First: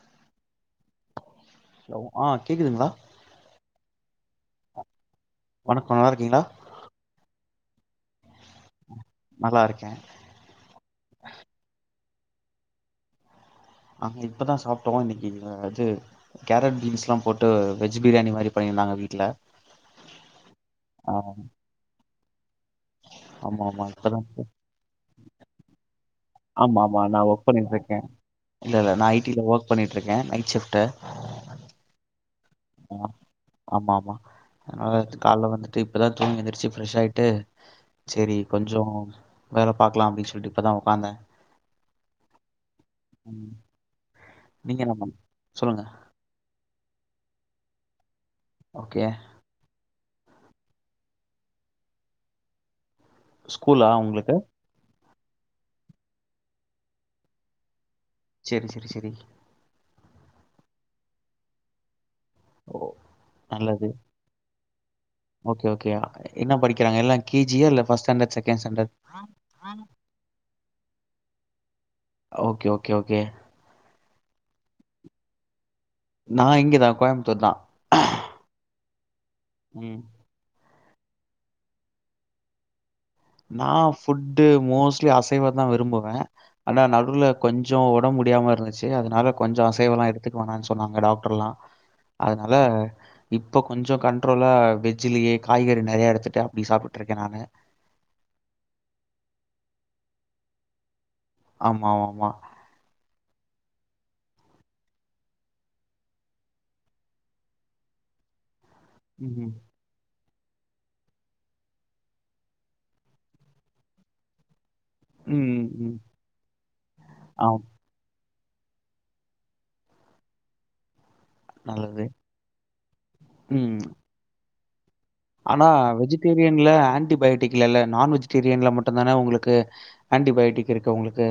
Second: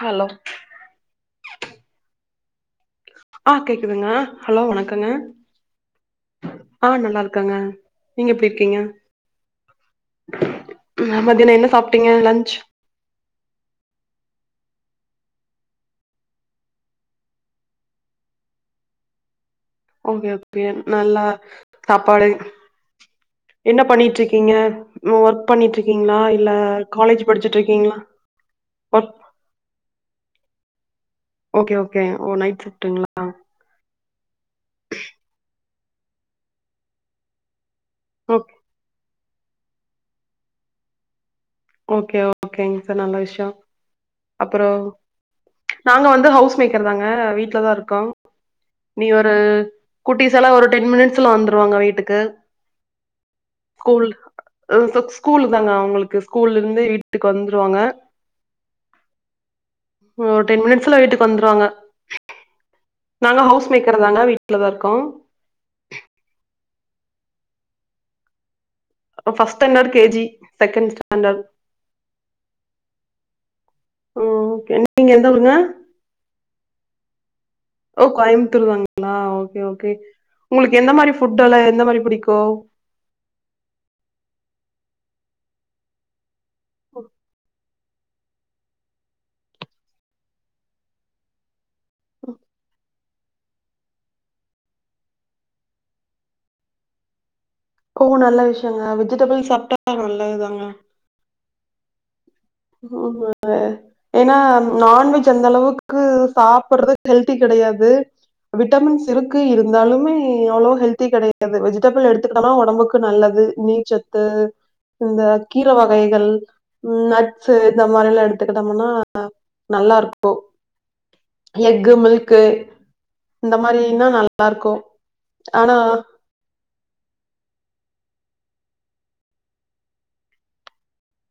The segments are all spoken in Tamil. ஹலோ ஹலோ ஆ கேக்குதுங்ளா ஆ கேக்குதுங்க ஹலோ வணக்கங்க வணக்கோ நல்லா இருக்கீங்களா ஆ நல்லாருக்காங்க நீங்க எப்டி இருக்கீங்க நல்லாருக்கே ம மதியானோ என்ன சாப்டீங்க லன்ச் நாங்க இப்பதா சாப்ட்டோ இன்னிக்கு அது கேரட் பீன்ஸ்லா போட்டு வெஜ் பிரியாணி மாரி பண்ணியிருந்தாங்க வீட்ல ஓகே ஓகே ஆ நல்லா சாப்பாடு ஆமா என்ன ஆமா இப்பதா பண்ணிட்ருக்கீங்க மோ ஒர்க் பண்ணிட்ருக்கீங்ளா ஆமா ஆமா நா ஒர்க் பண்ணிட்ருக்கே இல்ல இல்ல நா ஒர்க் ஐடில ஒர்க் பண்ணிட்ருக்கே நைட் ஷிஃப்ட்டு ஓகே ஓகே ஓ நைட் ஷிஃப்டுங்ளா ஆமா ஆமா அனால ஏன்சி கால்ல வந்துட்டு இப்பதா தூங்கி எந்திரச்சு ஃப்ரெஷ் ஆயிட்டு சேரி ஓக் கொஞ்சோ வேல பாக்லா அப்டின் சொல்ட்டு இப்பதா ஒக்காந்தே ஓகே ஓகேங்க இது நல்ல விஷ்யோ அப்பறோ நீங்க என்ன பண் சொல்லுங்க நாங்க வந்து ஹவுஸ் மேக்கர் தாங்கா வீட்ல தா இருக்கோ ஓகே நீ ஒரு குட்டீஸ் எல்லா ஒரு டென் மினிட்ஸ்ல வந்துருவாங்க வீட்டுக்கு ஸ்கூலா அவுங்ளுக்கு ம் ஹும் ஸ்கூலு தாங்க அவுங்களுக்கு ஸ்கூல்ல இருந்து வீட்டுக்கு வந்துருவாங்க சேரி சேரி சேரி ஓ டென் மினிட்ஸ்ல வீட்டுக்கு வந்துருவாங்க ஓ நாங்க ஹவுஸ் நல்லது மேக்கர் தாங்க வீட்டுலதா இருக்கோ ஓகே ஓகேயா என்ன படிக்கறாங்க எல்லா கே ஜியா இல்ல ஃபஸ் ஸ்டாண்டர்ட் செகண்ட் ஸ்டாண்டர்ட் அ first standard K G second standard okay, okay, okay. ம் ஓகே நீங்க எந்த ஊருங்க நா இங்கதா கோயம்புத்தூர் தா ஓ கோயமுத்தூர் தாங்களா ஓகே ஓகே ம். உங்களுக்கு எந்த மாரி ஃபுட்டெல்லா எந்த மாரி புடிக்கு நா ஃபுட்டு மோஸ்ட்லி அசைவந்தா விரும்புவ ஆனா நடுவ்ல கொஞ்சோ ஒடம் முடியாம இருந்துச்சு அதனால கொஞ்சோ அசைவல்லா எடுத்துக்க வேணான் சொன்னாங்க டாக்டர்ல்லா அதனால இப்ப கொஞ்சோ கண்ட்ரோலா வெஜ்லியே காய்கறி நெறையா எடுத்துட்டு அப்டி சாப்புட்ருக்கே நானு கோ நல்ல விஷயங்க வெஜிடபிள் சாப்ட்டா நல்லதுதாங்க ஆமா ஆமா [unintelligible] ங்க ஏனா நான்வெஜ் அந்தளவுக்கு சாப்பட்றது ஹெல்தி கெடயாது விட்டமின்ஸ் இருக்கு ம், இருந் தாலுமே அவ்ளோ ஹெல்தி கெடயாது வெஜிடபிள் எடுத்துக்கிட்டனா ஒடம்புக்கு நல்லது நீர்ச்சத்து இந்த ம், கீர ம். வகைகள் நட் ஆம் இந்த மாரில்லா எடுத்துக்கிட்டம்னா நல்லா இருக்கு எக்கு நல்லது. மில்க்கு இந்த ம். மாரீனா நல்லா இருக்கு ஆனா வெஜிடேரியன்ல ஆன்டிபயோட்டிக் இல்லல நான் வெஜிடேரியன்ல மட்டுந்தான உங்களுக்கு ஆன்டிபயோட்டிக் இருக்கு உங்களுக்கு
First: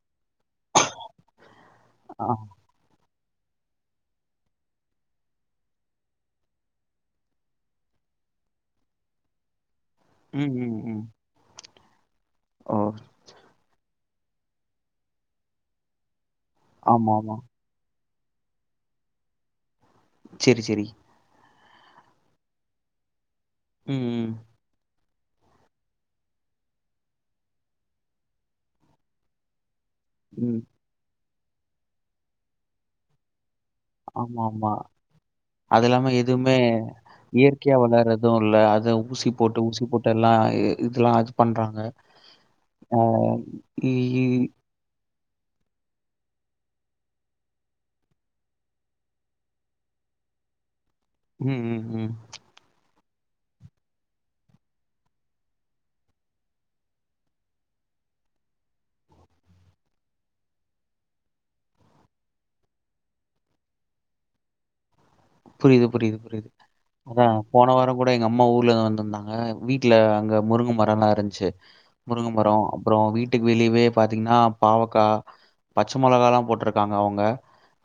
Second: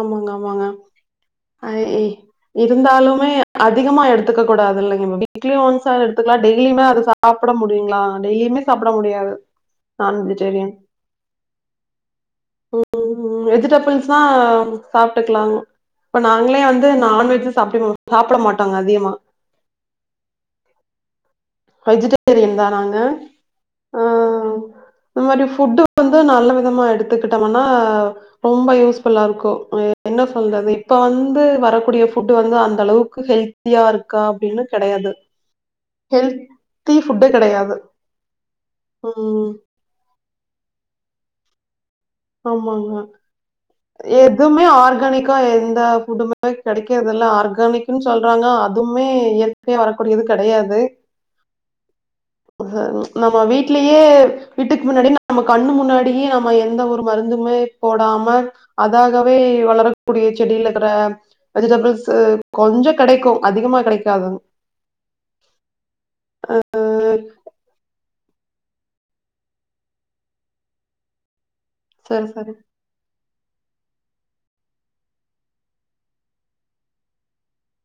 ஆமாங்க ஆமாங்க ஐய் ஆ. இருந்தாலுமே அதிகமா எடுத்துக்க கூடாது இல்லைங் மேம் வீக்லி ஒன்ஸ்ஸாது எடுக்கலா டெய்லிமே அது சா சாப்ட முடியுங்ளா டெய்லிமே சாப்ட முடியாது நான் ம், வெஜிடேரியன் ம், ம். ஓ! ம் வெஜிடபிள்ஸ்னா ம் சாப்ட்டுக்கலாங் இப்ப நாங்களே வந்து ஆமாமா. நான்வெஜ்ஜு சாப்டுக்க சாப்ட மாட்டோங்க அதிகமா சேரி சேரி வெஜிடேரியன்தா நாங்க ம் ஆ ம் இந்த மாரி ஃபுட்டு வந்து நல்ல விதமா எடுத்துக்கிட்டம்னா ரொம்ப யூஸ்ஃபுல்லா இருக்கு ஏ என்ன ம், ம். சொல்றது இப்ப வந்து வரக்கூடிய ஃபுட் வந்து அந்தளவுக்கு ஹெல் தியா இருக்கா அப்டின்னு ஆமாமா. கெடையாது ஹெல் அ இயற்கையா வளர்றது இல்ல அது ஊசி ம் போட்டு ஊசி போட் டெல்லா இ இதெல்லா அது பண்றாங்க ஆமாங்க ஆ இ எதுமே ஆர்கானிக் கா எந்த ஃபுட்டுமே கெடைக்கறதில்ல ஆர்கானிக்ன்னு சொல்றாங்க அதுமே இயற் கையா வரக்கூடியது கெடயாது ம் ம் ம் ஹ நம்ம வீட்லியே வீட்டுக்கு முன்னாடி நம்ம கண்ணு முன்னாடியே நம்ம எந்த ஒரு மருந்துமே போடாம அதாகவே வளரக்கூடிய செடில இருக்கற வெஜிடபிள்ஸ்சு கொஞ்சோ கெடைக்கு அதிகமா கெடைக்காது புரீது புரீது புரீது ம் அதா போன வாரங்கூட எங்க அம்மா ஊர்ல இருந்து வந்திருந்தாங்க வீட்ல அங்க முருங்க மரோல்லா இருந்ச்சு சரி முருங்க சரி மரோ அப்பறோ வீட்டுக் வெளியவே பாத்தீங்கன்னா பாவக்கா பச்ச மொளகாலா போட்ருக்காங்க அவுங்க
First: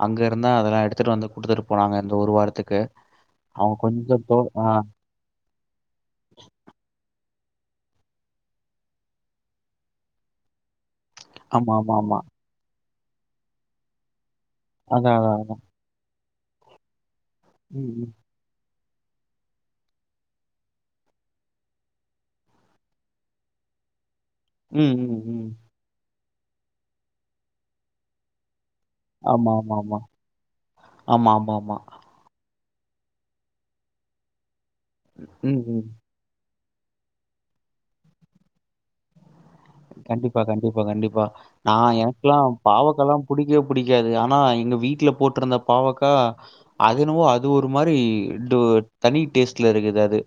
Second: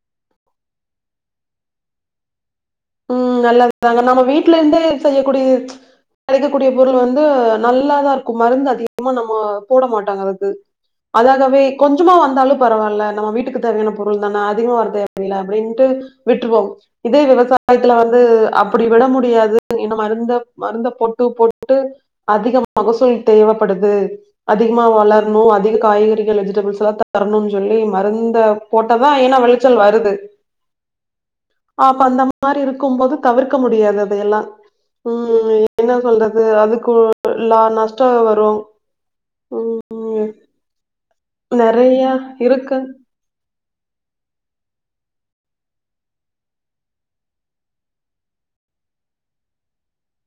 அங்க இருந்தா அதெல்லா எடுத்துட்டு வந்து குடுத்துட்டு போனாங்க இந்த ஒரு வாரத்துக்கு ம் அவங்க நல்லதாங்க நம்ம கொஞ்சம் தோ வீட்ல ஆ, இருந்தே செய்யக்கூடியது கெடைக்கக்கூடிய பொருளு வந்து நல்லாதா ருக்கு மருந்து அதிகமா நம்ம போட மாட்டாங்க அதுக்கு அதாகவே ஆமா ஆமா கொஞ்சுமா ஆமா வந்தாலு பரவால்ல நம்ம வீட்டுக்கு தேவையான பொருள் தானா அதிகம் வர அதான் தேவயில்லல அதான் அதான். அப்டின்ட்டு விட்ருவோ இதே விவசா ம் சாயத்துல ம் வந்து அப்பிடி விட முடியாது இன்னு மருந்த மருந்த போட்டு போட்டு அதிக மகசூல் தேவப்படுது அதிகமா ம் ம் வளர்ணு ம். அதிக காய்கறிகள் வெஜிடபிள்ஸ் லா தரணுன்னு சொல்லி மருந்த போட்டா தா ஏனா ஆமா ஆமா வெளச்சல் ஆமா வருது ஆமா ஆமா ஆமா ஆம் நம்ம அந்த மாரி இருக்கு போது தவிர்க்க முடியாது அத எல்லா ம் என்னா சொல்றது அதுக்கு லா நஷ்டோ வரு ம் கண்டிப்பா கண்டிப்பா கண்டிப்பா நா நெறைய எனக்லா இருக்கு. பாவக்கா கால்லா புடிக்கவே புடிக்காது ஆனா எங்க வீட்ல போட்டுருந்த பாவக்கா அது இன்னவோ அது ஒரு மாரி டு தனி டேஸ்ட்ல இருக்குது அது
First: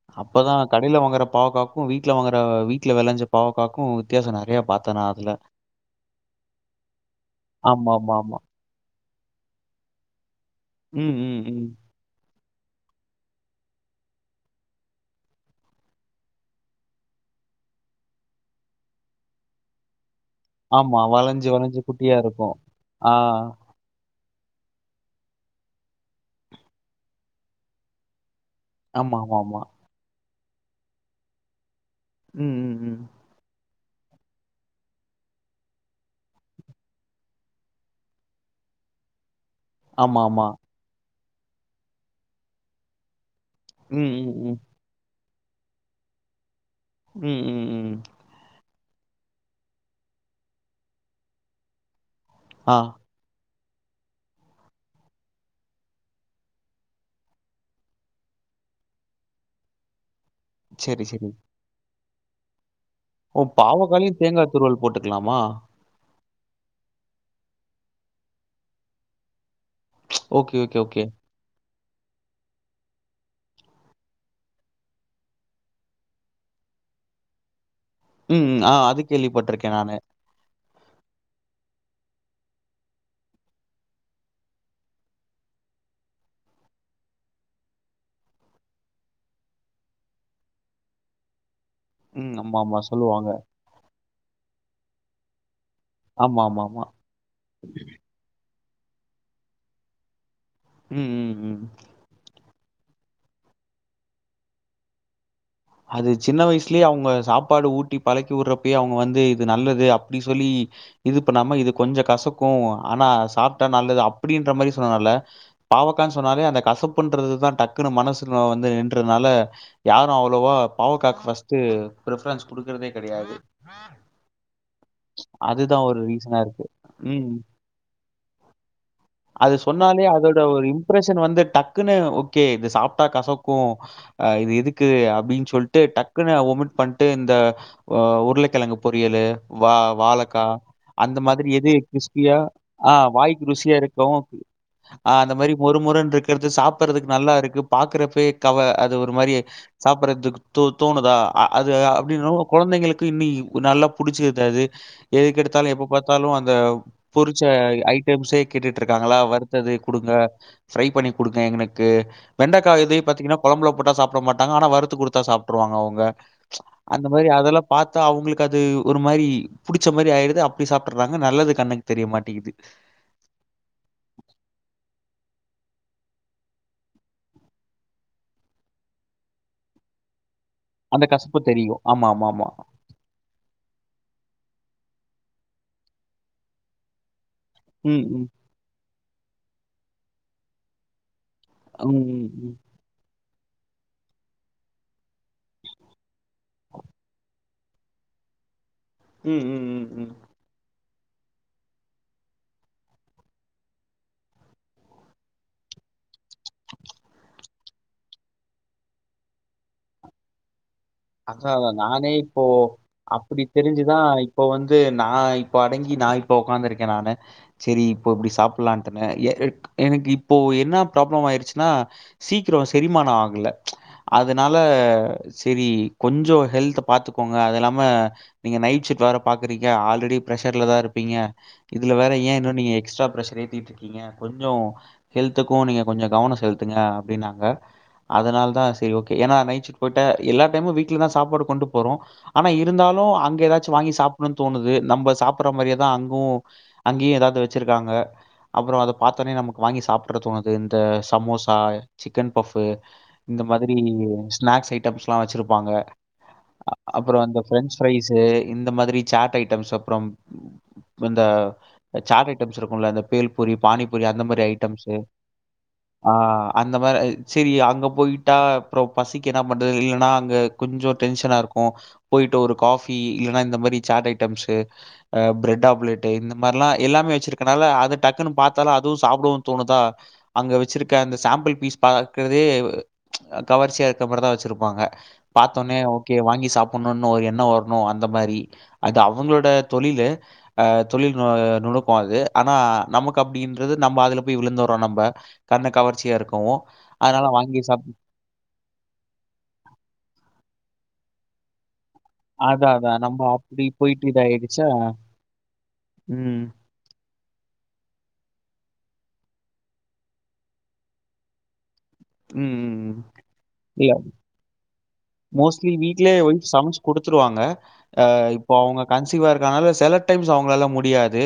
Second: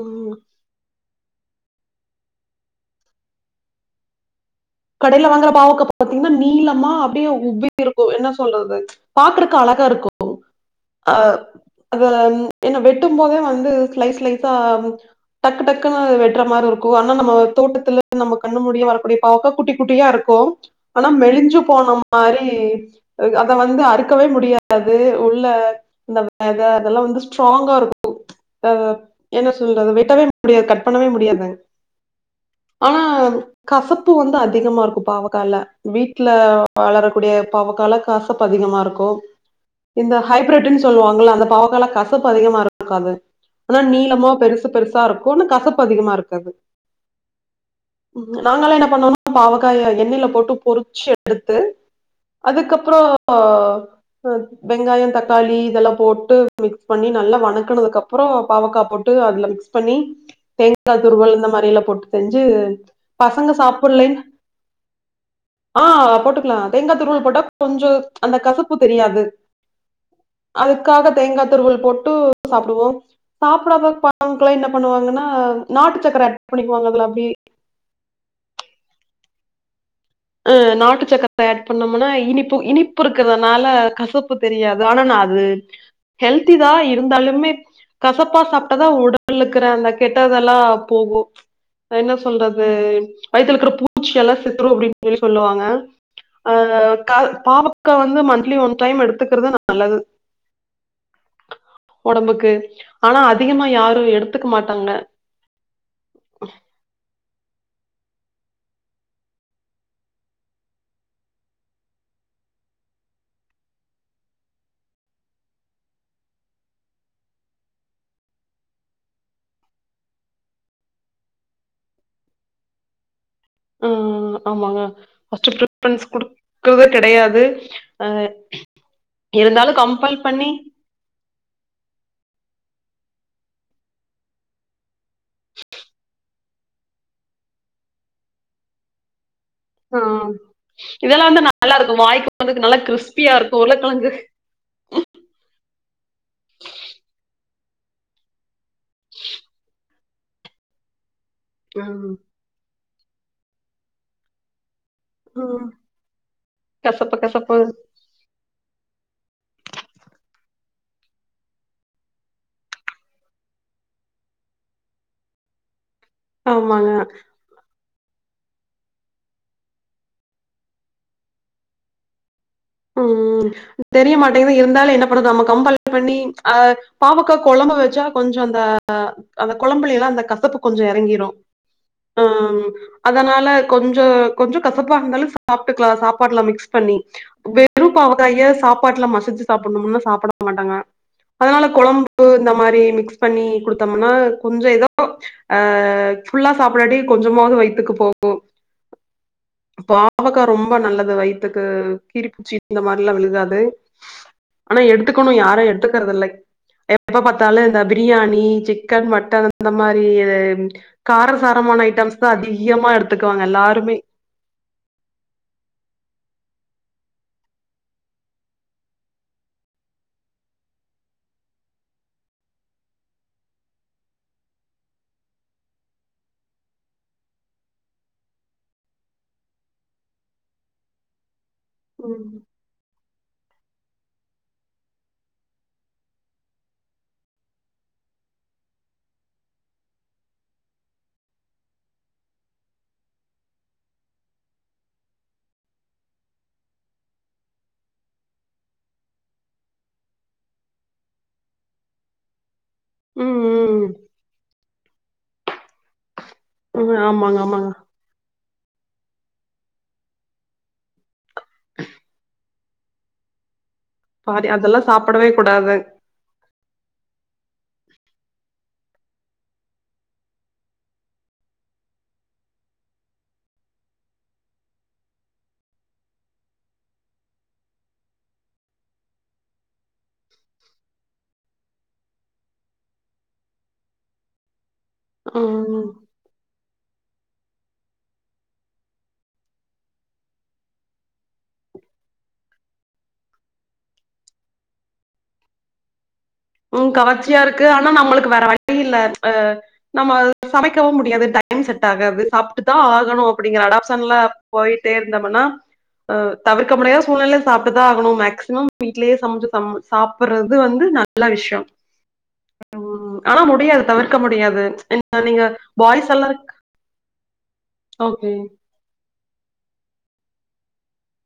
ம். அப்பதா கடேல வாங்குற பாவாகாக்கும் வீட்ல வாங்குற வீட்ல வெளஞ்ச பாவக்காக்கு வித்தியாசோ நெறையா பாத் கடைல வாங்குற பாவக்கா பாத்திங்ன்னா நீளமா அப்டியே உப்பி இருக்கு என்ன ஆமாமாமா. சொல்றது பாக்குறக்கு அழகா இருக்கு அ ம், ம், ம். அத என்ன வெட்டும் போதே வந்து ஸ்லைஸ் ஸ்லைஸா டக்கு டக்குன்னு வெட்ற மாரி இருக்கு அனா நம்ம தோட்டத்துல நம்ம கண்ணு முடிய வரக்கூடிய பாவக்கா குட்டி குட்டியா இருக்கு ஆமா. ஆனா வளஞ்சு, மெலுஞ்சு வளஞ்சு போன குட்டியா மாரி இருக்கும். ஆ. அத வந்து அறு க்கவே முடியாது உள்ள இந்த வெத அதெல்லா வந்து ஸ்ட்ராங்கா இருக்கு அ என்ன ஆமாமாமா. சொல்றது வெட்டவே முடியாது கட் பண்ணவே முடியாது ம், ம், ம். ஆனா கசப்பு வந்து அதி அதிகமா இருக்கு பாவக்கால வீட்ல வளரக்கூடிய பாவக்கால கசப்பு அதிகமா இருக்கு இந்த ஆமாமா. ஹைப்ரட்டின் சொல்வாங்கள அந்த பாவக்கால கசப்பு அதிகமா இருக்காது அதா ம், நீளமா ம், ம். பெருசு பெருசா இருக்கும்ன்னு கசப்பு அதிகமா இருக்காது ம் ம் ம் ம் நாங்கல்லா என்னா பண்ணோம்னா பாவக்காய எண்ணெல போட்டு பொருச்சு எடுத்து ஆ. அதுக்கப்றோ அ வெங்காயொ தக்காளி இதெல்லா போட்டு மிக்ஸ் பண்ணி நல்லா வணக்குனதுக்கு அப்றொ பாவக்கா போட்டு அதுல மிக்ஸ் பண்ணி தேங்கா சரி, சரி. துருவல் இந்த மாரி எல்லா போட்டு செஞ்சு பசங்க சாப் பன்னி தேங்கா துருவள் போட்டுக்கலாமா ஆ போட்டுக்லா தேங்கா துருவல் போட்டா கொஞ்சொ அந்த கசப்பு தெரியாது ஓகே, ஓகே, ஓகே. அதுக்காக தேங்கா துருவல் போட்டு சாப்டுவோ சாப்புடாத [unintelligible] என்ன பண்ணுவாங்கன்னா நாட்டு சக்கர அட் பண்ணிக்குவாங்க அதுல அப்டி ம்ம் ஆ அது கேள்விப்பட்டுருக்கே நானு அ நாட்டு சக்கர ஆட் பண்ணோம்னா இனிப்பு இனிப்பு இருக்குறதுனால கசப்பு தெரியாது ஆனா நா அது ஹெல்த்தி தா இருந்தாலுமே கசப்பா சாப்ட்டாதா உடல்ல இர்க்குற அந்த கெட்டதெல்லா போகு அத என்ன ம். சொல்றது ஆமாமா சொல்லுவாங்க. வயித்துல இக்கிற பூச்சி எல்லா செத்துரு அப்டின்னு சொல்லி சொல்லுவாங்க அ ஆமாமாமா. காவ் பாவக்கா வந்து மந்த்லி ஒன் டைம் எடுத்துக்குறது நல்லது ம் ம் ம். ஒடம்புக்கு ஆனா அதிகமா யாரு எடுத்துக்கு மாட்டாங்க அது சின்ன வயசுலே அவுங்க சாப்பாடு ஊட்டி பழக்கி விடுறப்பயே அவுங்க வந்து இது நல்லது அப்டி சொல்லி இது பண்ணாம இது கொஞ்சோ கசக்கு ஆனா சாப்ட்டா நல்லது அப்டின்ற மாரி சொன்னல்ல பாவக்கானு சொன்னாலே அந்த கசப்புன்றது தா டக்குனு மனசுல வந்து நின்றதுனால யாரு அவ அவ்ளோவா பாவக்காக்கு ஃபர்ஸ்டு ப்ரிப்ரன்ஸ் குடுக்றதே கெடையாது அ ஆமாங்க ஃபர்ஸ்ட் அதுதான் ஒரு ப்ரிஃபரன்ஸ் ரீசனா இருக்கு. குடுக்றதே ம். கெடையாது அ இருந்தாலு கம்பல் பண்ணி ப்ரேஷன் வந்து டக்குன்னு ஓகே இத சாப்டா கசக்கு அ இது எதுக்கு அப்டின் சொல்ட்டு டக்குனு ஒமிட் பண்ட்டு இந்த உருளக்கெழங்கு பொரியலு வா அ வாழக்கா அந்த இதெல்லாம் வந்து மாதிரி எது நல்லாருக்கும். வாய்க்கு கிறிஸ்பியா வந்து நல்லா ஆ கிரிஸ்பியா வாய்க்கு இருக்கும். ருசியா உருளைக்கிழங்கு இருக்கவு ஆ அந்த மாரி மொறுமொறுன் ருக்கற்து சாப்ட்றதுக்கு நல்லா இருக்கு பாக்குறப்பெ கவ அது ஒரு மாரி சாப்புட்றதுக்கு தொ தோணுதா அ அது ம். அப்டின்னொ கொழந்தைங்களுக்கு இன்னி நல்லா புடுச்சிருதாது ம். எதுக்கெடுத்தாலு எப்ப பாத்தாலு அந்த கசப்பு பொருச்ச கசப்பு. ஐ ட்டம்ஸே கேட்டுட்டு இருக்காங்களா வருத்தது குடுங்க ஃப்ரை பண்ணி குடுங்க எனக்கு வெண்டக்கா இது பாத்திங்கன்னா கொழம்புல போட்டா சாப்பிட மாட்மாட்டே ஆனா வறுத்து குடுத்தா சாப்ட்டுருவாங்க அவங்க ஆமாங்க. அந்த மாரி அதெல்லா பாத்தா அவங்களுக்கு அது ஒரு மாரி புடிச்ச மாரி ஆயிடுது அப்டி சாப்ட்டுறாங்க நல்லது கண்ணுக்கு தெரிய மாட்டேங்குது ம் ம் தெரிய மாட்டேங்குது இருந்தாலு என்ன பண்ணது நம்ம கம்பல் பண்ணி ஆ பாவக்க கொழம்பு வச்சா கொஞ்ச அந்த அந்த கொழம்புலல்லா அந்த கசப்பு கொஞ்ச அந்த எறங்கிரு கசப்பு தெரியும். ஆமா, ஆமா, ஆமா. ஆஹ அதனால கொஞ்ச கொஞ்ச கசப்பா இருந்தாலு சாப்ட்டுக்கலா சாப்பாட்ல மிக்ஸ் பண்ணி வெறு ம், ம். பாவக்காய சாப்பாட்ல மசிச்சு சாப்புட்ணும்னு சாப்ட மாட்டாங்க அதனால ம் கொழம்பு இந்த ம் மாரி மிக்ஸ் பண்ணி குடுத்தோம்னா கொஞ்ச ஏதோ ஆ ஃபுல்லா சாப்புடாட்டி கொஞ்சமாவது வயித்துக்கு போகு ம் ம் ம் ம் க்கா ரொம்ப நல்லது வயித்துக்கு கீறிப்பூச்சி இந்தமாரிலா விழுகாது ஆனா எடுத்துக்கணு யாரு எடுத்துக்கறத இல்லை எப்ப பாத்தாலு இந்த பிரியாணி சிக்கன் மட்டன் அந்த மாரி கார அதான் அதான். சாரமான நானே ஐட்டம்ஸ் தா இப்போ அதிகமா அப்படி எடுத்துக்குவாங்க தெரிஞ்சு எல்லாருமே தான் இப்போ வந்து நா இப்ப அடங்கி நா இப்ப உக்காந்து இருக்கே நானு செரி இப்போ இப்டி சாப்டலான்ட்டாங்க எ எனக் எனக்கு இப்போ என்ன ப்ராப்ளம் ஆயிடுச்சுன்னா சீக்கிர செரிமான ஆகல அதனால செரி கொஞ்ச ஹெல்த்த பாத்துக்கோங்க அதுல்லாம நீங்க நைட் ஷிஃப்ட் வேற பாக்குறீங்க ஆல்ரெடி பிர்ரெஷர்ல தா இருப்பீங்க இதுல வேற ஏ ம். இன்னு நீங்க எக்ஸ்ட்ரா பிரஷர் ஏத்திட்ருக் கீங்க கொஞ்ச ஹெல்த்துக்கு நீங்க கொஞ்ச கவன செலுத்துங்க அப்டின்னாங்க அதனால தா சரி ஓகே ஏன்னா நைட் ஷிஃப்ட் போயிட்டா எல்லா டைமு வீட்லதா சாப்பாடு கொண்டு போறோ ஆனா இருந்தாலு அங்க ஏதாச்சு வாங்கி சாப்புட்ணுன்னு தோணுது நம்ப சாப்புட்ற மாரியேதா அங்கவு அங்கேயு ஏதாவது வச்சிருக்காங்க அப்புற அத பாத்தோன்னே நமக்கு வாங்கி சாப்ட்டுற தோணுது இந்த சமோசா சிக்கன் பஃபு ம் இந்த மாதிரி ம் ஸ்நாக்ஸ் ஐட்டம்ஸ்லா வச்சிருப்பாங்க ஆ ம் அப்புற அந்த ஆமாங்க ஆமாங்க ஃபிரெஞ்ச் ஃப்ரைஸு இந்த மாதிரி சாட் ஐட்டம்ஸ் அப்புறம் இந்த சாட் ஐட்டம்ஸ் இருக்கும்ல அந்த பேல் பூரி பானிபூரி அந்த மாரி சாரி அதெல்லா ஐட்டம்ஸு சாப்படவே கூடாது ஆ அந்த மாரி ஆ செரி அங்க போயிட்டா அப்புற பசிக்கு என்ன பண்றது இல்லன்னா அங்க கொஞ்ச டென்ஷனா இருக்கு போயிட்டு ஒரு காஃபி இல்லன்னா இந்த மாரி சாட் ஐட்டம்ஸு ஆ பிரெட் ஆப்லெட்டு இந்த மாரில்லா எல்லாமே வச்சிருக்கனால அத டக்குன்னு பாத்தாலு அதுவு சாப்டவும் தோணுதா அங்க வச்சிருக்க அந்த சாம்பிள் பீஸ் பாக்குறதே கவர்ச்சியா இருக்க மாதிரி தா வச்சிருப்பாங்க பாத்தோன்னே ம் ஓகே வாங்கி சாப்புணுன்னு ஒரு எண்ண வரணு அந்த மாரி அது அவங்களோட தொழிலு ஆ தொழில் நு நுணுக்கோ அது ஆனா நமக்கு அப்டின்றது நம்ப அதுல போய் விழுந்துறோ நம்ப கண்ண கவர்ச்சியா இருக்கு ம் கவர்ச்சியா இருக்கு ஆனா நம்மளுக்கு வேற வழி வழி இல்ல ஆ நம்ம சமைக்கவு முடியாது டைம் செட் ஆகாது சாப்ட்டு அதான், தா அதான். நம்ம ஆகணு அப்பிடிங்கற அப்டி போயிட்டு அடாப்ஷன்ல இதாயிடுச்சா போய்ட்டே இருந்தம்னா ம். தவிர் க்க முடியாத சூழ்நெல சாப்ட்டுதா ஆகணு மேக்சிமம் வீட்லயே சமச்சு சம் சாப்புட்றது வந்து ந ல்ல விஷ்யோ ம், ம். ஆனா முடியாது இல்ல தவிர்க்க முடியாது என்ன நீங்க மோஸ்ட்லி பாய்ஸ் வீட்லயே எல்லா ஒய்ஃப் சமச்சு குடுத்துருவாங்க ஆ ஓகே இப்போ அவுங்க கன்சிவா இருக்கறனால சில டைம்ஸ் அவுங்களால முடியாது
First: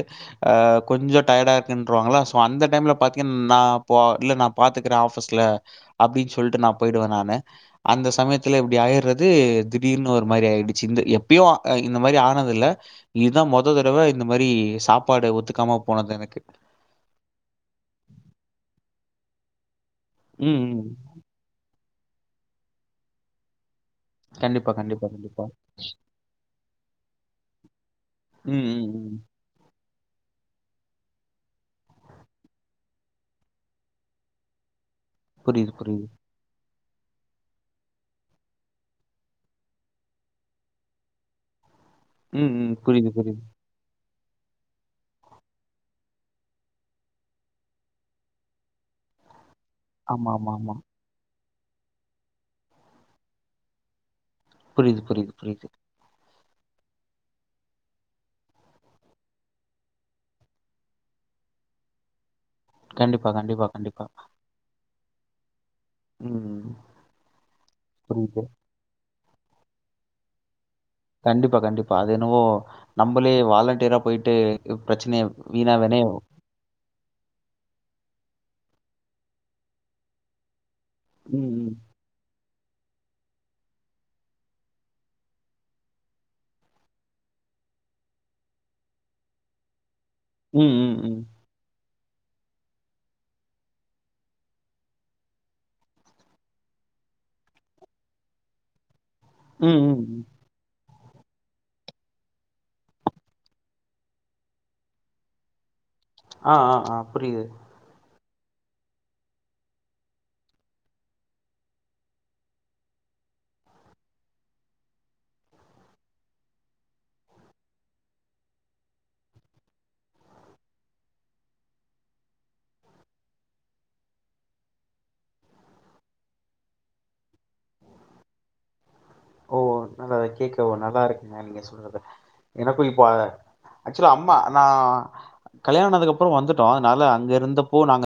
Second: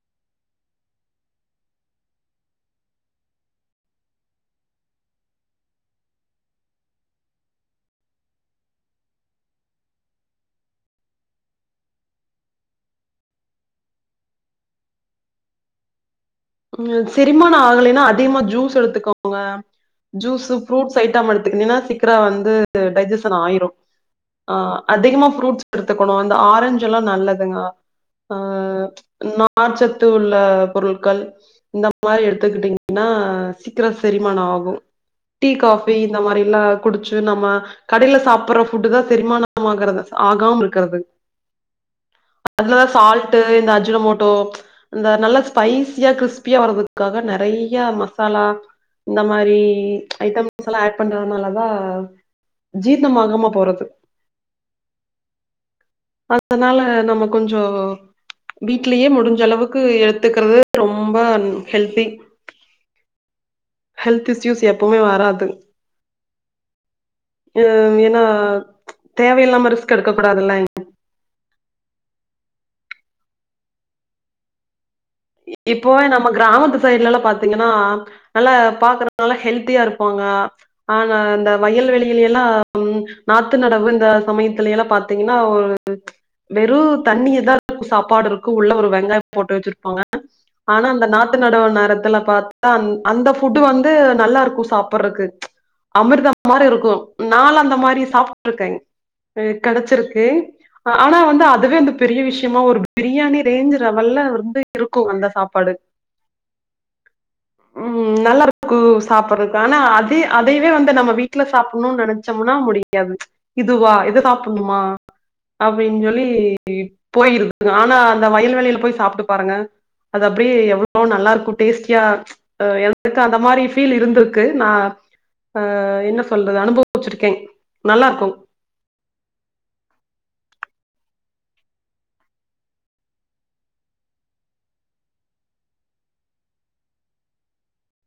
அ கொஞ்சொ டயர்டா இருக்குன்ருவாங்களா. சோ அந்த டைம்ல பாத்தீங் நா ப இல்ல நா பாத்துக்குற ஆஃபீஸ்ல அப்டின் சொல்ட்டு நா போயிடுவே நானு. அந்த சமய த்துல இப்டி ஆயிற்றது திடீர்னு ஒரு மாரி ஆயிடுச்சு. இந்த எப்பியு இந்த மாரி ஆனது இல்ல. இதா மொத தடவ இந்த மாரி சாப்பாடு ஒத்துக்காம போனது எனக்கு. ம் செரிமானோ ஆகலின்னா அதிகமா ஜூஸ் எடுத்துக்கோங்க. ஜூஸ்சு ம், ம். ஃப்ரூட்ஸ் ஐட்டம் எடுத்துக்கெனினா சீக்கிர வந்து டைஜசன் ஆயிரு ஆ கண்டிப்பா, கண்டிப்பா, அதிகமா கண்டிப்பா. ஃப்ரூட்ஸ் எடுத்துக்கொணு. இந்த ஆரஞ்ச் எல்லா நல்லதுங்க ம் ம் ம் நார் சத்து உள்ள பொருள்கள் இந்த மாரி எடுத்துக்கிட்டீங்கன்னா சீக்கிர செரிமானொ ஆகு. டீ புரியுது, காஃபி புரியுது. இந்த மாரில்லா குடுச்சு நம்ம கடைல சாப்பட்ற ஃபுட்டு் தா செரிமானோ ஆகறது ஆகாம இருக்கறது. ம், ம். அதா புரியுது, சால்ட்டு புரியுது. இந்த அஜுனமோட்டோ இந்த நல்ல ஸ்பைசியா க்றிஸ் பியா வர்துக்காக நறையா மசாலா இந்த மாரி ஆமாமாமா. ஐட்டம்ஸ்லா ஆட் பண்றனாலதா ஜீர்ணமாகாம போறது புரிது புரிது புரிது அதனால நம்ம கொஞ்சோ வீட்லியே முடுஞ்ச அளவுக்கு எத்துக்கறது ரொம்ப ஹெல்த்தி கண்டிப்பா கண்டிப்பா கண்டிப்பா. ஹெல்த் இஸ்யூஸ் எப்பொமே வராது. ம். ம் எனா புரியுது. தேவயில்லாம ரிஸ்க் எடுக்க கூடாதுல்ல. கண்டிப்பா கண்டிப்பா. அது என்னவோ நம்மளே வாலண்டியரா போய்ட்டு பிரச்சனைய வீணா இப்போ வெனய நம்ம கிராமத்து சைட்லலா பாத்தீங்கன்னா நல்லா பாக்குறங்கல்லா ஹெல்த்தியா இருப்பாங்க. ஆனா ம், இந்த ம். வயல்வெளி வெளி எல்லா உ நாத்து நடவு இந்த சமயத்துல எல்லா பாத்தீங்கன்னா வெறு தண்ணிதா சாப்பாடு இருக்கு. உள்ள ஒரு வெங்காயோ போட்டு வெச்சிருப்பாங்க. ம், ஆனா ம், அந்த ம். நாட்டு நடவு நேரத்துல பாத்தா அ அந்த ஃபுட்டு வந்து நல்லா இருக்கு சாப்பட்றக்கு அமிர்தம் மாரி இருக்கு. நாலா அந்த மாரி சாப்ட்டுருக்கே ம், ம், ம். கெடச்சிருக்கு. ஆனா வந்து அதுவே வந்து பெரிய விஷ்யமா ஒரு பிரியாணி ரேஞ்ச் ரவல்ல ரொம்ப இருக்கு அந்த சாப்பாடு ஆ ஆ ஆ புரியுது ம் நல்லா இருக்கு ம் சாப்பற்றகு ஆனா அதே அதைவே வந்து நம்ம வீட்ல சாப்புட்ணு நனச்சம்னா முடியாது. இதுவா இத சாப்புட்ணுமா அப்டின் சொல்லி போயிருது நானு அந்த வயல் வெளில போய் சாப்ட்டு பாருங்க அது அப்டியே எவ்ளோ நல்லா இருக்கு டேஸ்டியா அ எனக் அந்த மாரி ஃபீல் இருந்துருக்கு நா ஆ என்ன சொல்றது அனுபவிச்சிருக்கே. நல்லா இருக்கு. ஓ நல்லா கேட்கவு நல்லா இருக்குங்க நீங் நீங்க சொல்றது. எனக்கு இப்ப ஆக்சுலா அம்மா நா கல்யாணோ ஆனதுக்கு அப்பறோ வந்துட்டோ. அதுனால அங்க இருந்தப்போ நாங்க